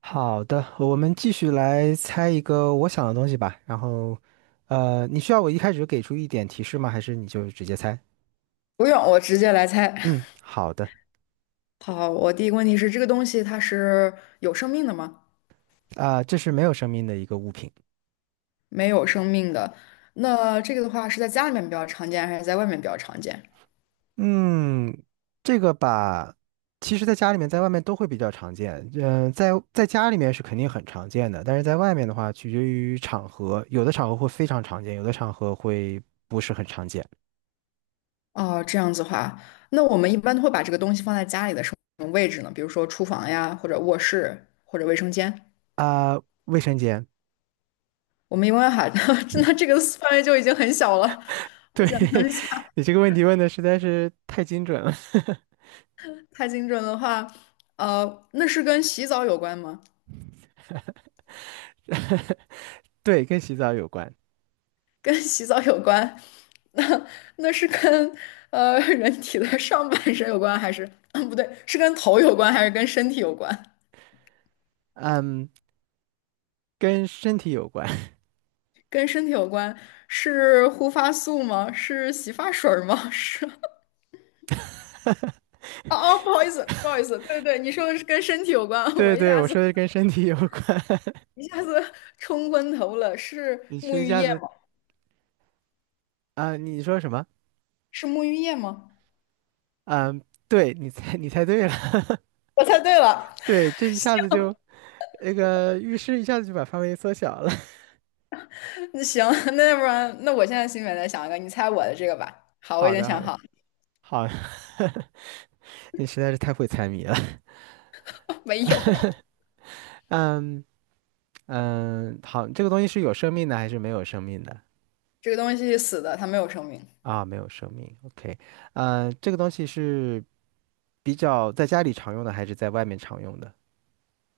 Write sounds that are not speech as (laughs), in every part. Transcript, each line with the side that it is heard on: right: 好的，我们继续来猜一个我想的东西吧。然后，你需要我一开始给出一点提示吗？还是你就直接猜？
left: 不用，我直接来猜。
right: 嗯，好的。
left: 好，我第一个问题是，这个东西它是有生命的吗？
right: 啊、这是没有生命的一个物品。
left: 没有生命的。那这个的话是在家里面比较常见，还是在外面比较常见？
right: 嗯，这个吧，其实在家里面，在外面都会比较常见。嗯、在家里面是肯定很常见的，但是在外面的话，取决于场合，有的场合会非常常见，有的场合会不是很常见。
left: 哦，这样子的话，那我们一般都会把这个东西放在家里的什么位置呢？比如说厨房呀，或者卧室，或者卫生间。
right: 啊、卫生间。
left: 我们一般喊，(laughs) 那这个范围就已经很小了。
right: 对，
left: 我想象
right: (laughs)
left: 一下，
right: 你这个问题问的实在是太精准了。(laughs)
left: 太精准的话，那是跟洗澡有关吗？
right: 对，跟洗澡有关，
left: 跟洗澡有关，那那是跟人体的上半身有关，还是，嗯，不对，是跟头有关，还是跟身体有关？
right: 嗯，跟身体有关。(laughs)
left: 跟身体有关，是护发素吗？是洗发水儿吗？(laughs) 是，哦哦，不好意思，不好意思，对对，你说的是跟身体有关，我
right: 对
left: 一
right: 对，
left: 下
right: 我
left: 子
right: 说的是跟身体有关。(laughs)
left: 一下子冲昏头了，是
right: 你
left: 沐
right: 是一
left: 浴
right: 下
left: 液
right: 子
left: 吗？
right: 啊、你说什么？
left: 是沐浴液吗？
right: 嗯，对，你猜对了。(laughs)
left: 我猜对了，
right: 对，这一下子就那个浴室一下子就把范围缩小了。
left: 那行，那要不然，那我现在心里面再想一个，你猜我的这个吧。
right: (laughs)
left: 好，我已
right: 好
left: 经
right: 的，好
left: 想
right: 的，
left: 好了
right: 好的，(laughs) 你实在是太会猜谜了。
left: (laughs) 没有。
right: (laughs) 嗯嗯，好，这个东西是有生命的还是没有生命的？
left: 这个东西死的，它没有生命。
right: 啊，没有生命。OK，嗯，这个东西是比较在家里常用的还是在外面常用的？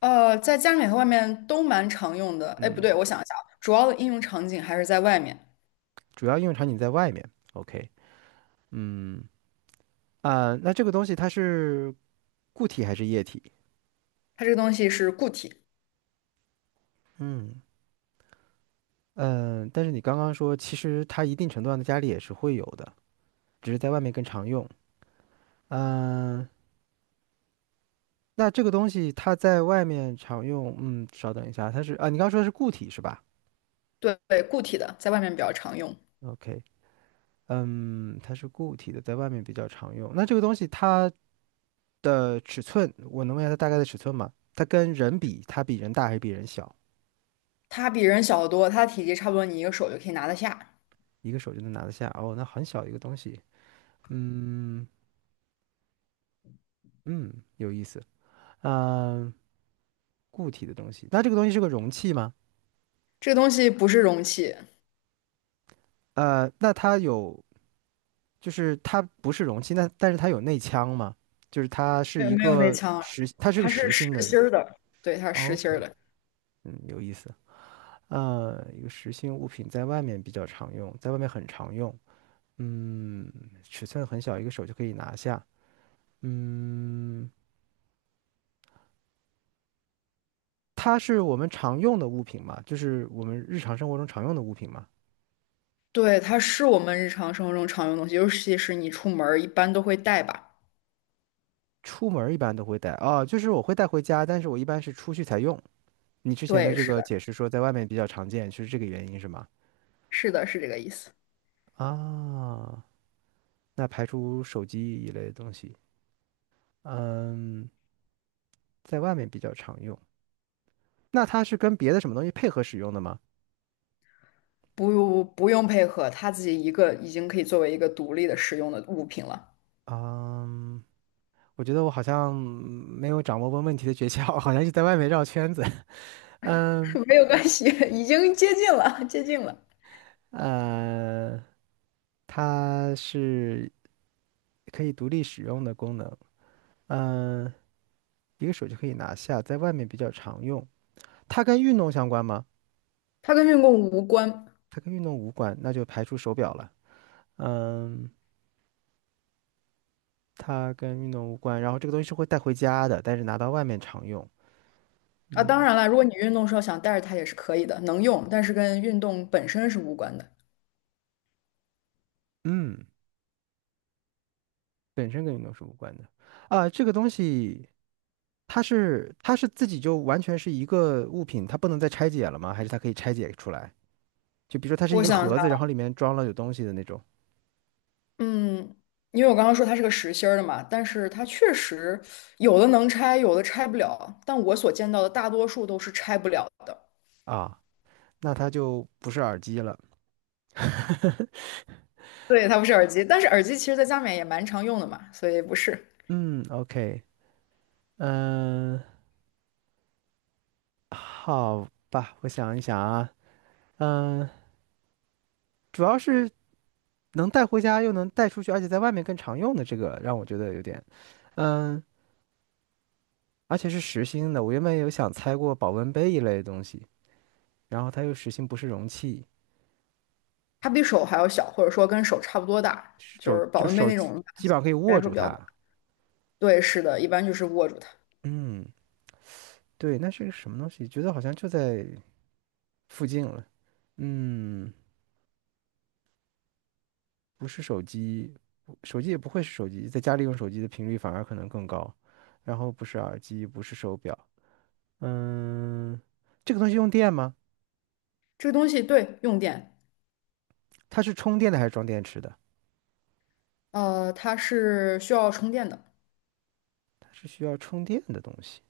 left: 在家里面和外面都蛮常用的。哎，不
right: 嗯，
left: 对，我想一下啊主要的应用场景还是在外面。
right: 主要应用场景在外面。OK，嗯那这个东西它是固体还是液体？
left: 它这个东西是固体，
right: 嗯嗯，但是你刚刚说，其实它一定程度上的家里也是会有的，只是在外面更常用。嗯，那这个东西它在外面常用，嗯，稍等一下，它是啊，你刚刚说的是固体是吧
left: 对，对固体的，在外面比较常用。
right: ？OK，嗯，它是固体的，在外面比较常用。那这个东西它的尺寸，我能问一下它大概的尺寸吗？它跟人比，它比人大还是比人小？
left: 它比人小得多，它的体积差不多你一个手就可以拿得下。
right: 一个手就能拿得下哦，那很小一个东西。嗯嗯，有意思。嗯、固体的东西，那这个东西是个容器吗？
left: 这个东西不是容器，
right: 那它有，就是它不是容器，那但是它有内腔吗？就是
left: 没有没有内腔啊，
right: 它是个
left: 它是
right: 实
left: 实
right: 心的，是吗
left: 心儿的。对，它是
right: 哦
left: 实心
right: ？OK，
left: 儿的。
right: 嗯，有意思。一个实心物品在外面比较常用，在外面很常用。嗯，尺寸很小，一个手就可以拿下。嗯，它是我们常用的物品嘛，就是我们日常生活中常用的物品嘛。
left: 对，它是我们日常生活中常用的东西，尤其是你出门儿一般都会带吧。
right: 出门儿一般都会带啊，就是我会带回家，但是我一般是出去才用。你之前的
left: 对，
right: 这
left: 是
right: 个解
left: 的，
right: 释说在外面比较常见，是这个原因是吗？
left: 是的，是这个意思。
right: 啊，那排除手机一类的东西，嗯，在外面比较常用。那它是跟别的什么东西配合使用的吗？
left: 不用配合，它自己一个已经可以作为一个独立的使用的物品了，
right: 嗯，我觉得我好像没有掌握问问题的诀窍，好像就在外面绕圈子。(laughs) 嗯，
left: (laughs) 没有关系，已经接近了，接近了，
right: 呃。它是可以独立使用的功能，嗯，一个手就可以拿下，在外面比较常用。它跟运动相关吗？
left: 它跟运动无关
right: 它跟运动无关，那就排除手表了。嗯，它跟运动无关，然后这个东西是会带回家的，但是拿到外面常用。
left: 啊。当
right: 嗯
left: 然了，如果你运动时候想带着它也是可以的，能用，但是跟运动本身是无关的。
right: 嗯，本身跟运动是无关的。啊，这个东西它是自己就完全是一个物品，它不能再拆解了吗？还是它可以拆解出来？就比如说它是一
left: 我
right: 个
left: 想一下，
right: 盒子，然后里面装了有东西的那种
left: 嗯，因为我刚刚说它是个实心儿的嘛，但是它确实有的能拆，有的拆不了，但我所见到的大多数都是拆不了的。
right: 啊。那它就不是耳机了。
left: 对，它不是耳机，但是耳机其实在家里面也蛮常用的嘛，所以不是。
right: 嗯，OK，嗯，好吧，我想一想啊，嗯，主要是能带回家又能带出去，而且在外面更常用的这个，让我觉得有点，嗯，而且是实心的。我原本有想猜过保温杯一类的东西，然后它又实心不是容器，
left: 它比手还要小，或者说跟手差不多大，就
right: 手
left: 是保
right: 就
left: 温杯
right: 手
left: 那种
right: 基本上可以握
left: 来说
right: 住
left: 比较大。
right: 它。
left: 对，是的，一般就是握住它。
right: 嗯，对，那是个什么东西？觉得好像就在附近了。嗯。不是手机，手机也不会是手机，在家里用手机的频率反而可能更高。然后不是耳机，不是手表，嗯，这个东西用电吗？
left: 这个东西对用电，
right: 它是充电的还是装电池的？
left: 它是需要充电的，
right: 它是需要充电的东西。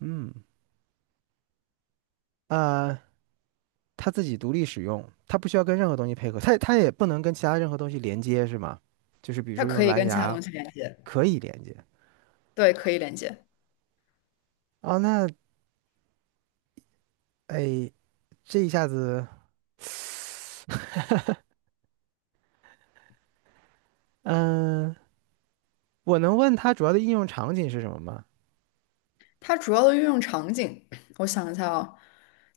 right: 嗯，啊、它自己独立使用，它不需要跟任何东西配合，它也不能跟其他任何东西连接，是吗？就是比如
left: 它
right: 说
left: 可
right: 用
left: 以
right: 蓝
left: 跟其他
right: 牙
left: 东西连接，
right: 可以连接。
left: 对，可以连接。
right: 哦，那哎，这一下子，(laughs) 嗯、我能问它主要的应用场景是什么吗？
left: 它主要的运用场景，我想一下啊，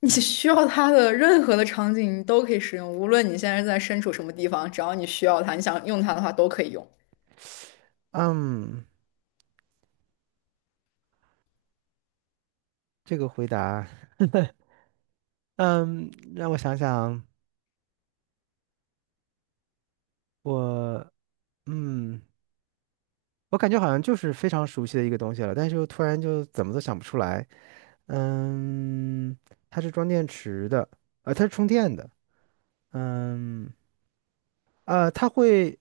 left: 你 (laughs) 需要它的任何的场景你都可以使用，无论你现在在身处什么地方，只要你需要它，你想用它的话都可以用，
right: 嗯，这个回答，嗯，让我想想，我，嗯，我感觉好像就是非常熟悉的一个东西了，但是又突然就怎么都想不出来。嗯，它是装电池的，它是充电的。嗯，呃，它会，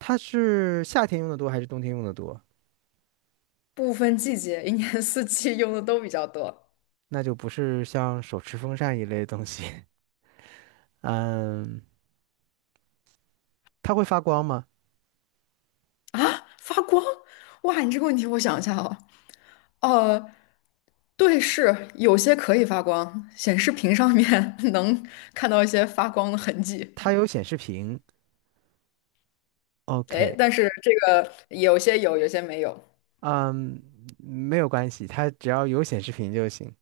right: 它是夏天用的多还是冬天用的多？
left: 不分季节，一年四季用的都比较多。
right: 那就不是像手持风扇一类的东西。(laughs) 嗯，它会发光吗？
left: 啊，发光？哇，你这个问题我想一下哦。呃，对，是有些可以发光，显示屏上面 (laughs) 能看到一些发光的痕迹。
right: 它有显示屏。
left: 哎，
right: OK，
left: 但是这个有些有，有些没有。
right: 嗯，没有关系，它只要有显示屏就行。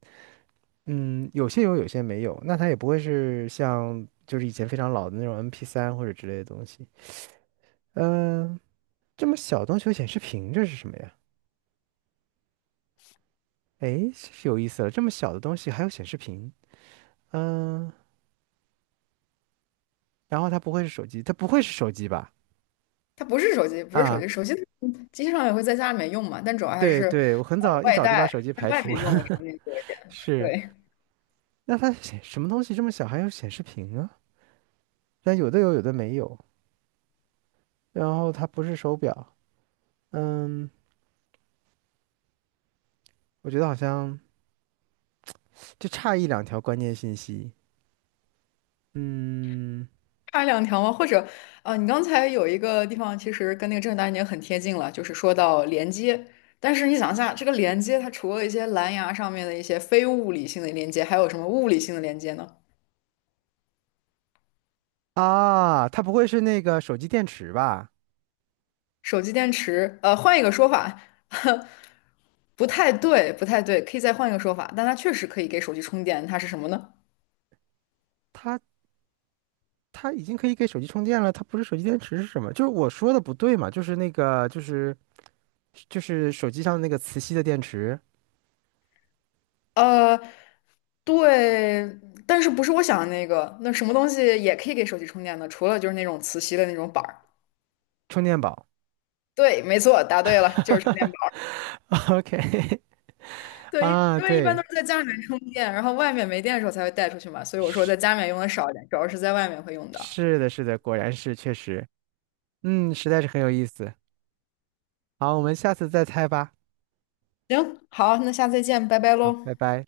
right: 嗯，有些有，有些没有。那它也不会是像就是以前非常老的那种 MP3 或者之类的东西。嗯、这么小的东西有显示屏，这是什么呀？诶，是有意思了，这么小的东西还有显示屏。嗯、然后它不会是手机，它不会是手机吧？
left: 它不是手机，不是手
right: 啊，
left: 机，手机上也会在家里面用嘛，但主要还
right: 对
left: 是
right: 对，我很早一
left: 外
right: 早就把
left: 带
right: 手机
left: 在
right: 排
left: 外
right: 除
left: 面
right: 了。
left: 用的
right: (laughs)
left: 场景多一点。
right: 是，
left: 对，
right: 那它显什么东西这么小还有显示屏啊？但有的有，有的没有。然后它不是手表，嗯，我觉得好像就差一两条关键信息。嗯，
left: 差两条吗？或者，你刚才有一个地方其实跟那个正大已经很贴近了，就是说到连接。但是你想一下，这个连接它除了一些蓝牙上面的一些非物理性的连接，还有什么物理性的连接呢？
right: 啊，它不会是那个手机电池吧？
left: 手机电池，换一个说法，(laughs) 不太对，不太对，可以再换一个说法，但它确实可以给手机充电，它是什么呢？
right: 它它已经可以给手机充电了，它不是手机电池是什么？就是我说的不对嘛，就是那个就是手机上那个磁吸的电池
left: 呃，对，但是不是我想的那个？那什么东西也可以给手机充电呢？除了就是那种磁吸的那种板儿。
right: 充电宝。
left: 对，没错，答对了，就是充电。
right: (laughs)
left: 宝。
right: OK，(laughs)
left: 对，
right: 啊，
left: 因为一般都
right: 对，
left: 是在家里面充电，然后外面没电的时候才会带出去嘛，所以我说在
right: 是
left: 家里面用的少一点，主要是在外面会用到。
right: 是的，果然是确实，嗯，实在是很有意思。好，我们下次再猜吧，
left: 行，好，那下次再见，拜拜喽。
right: 拜拜。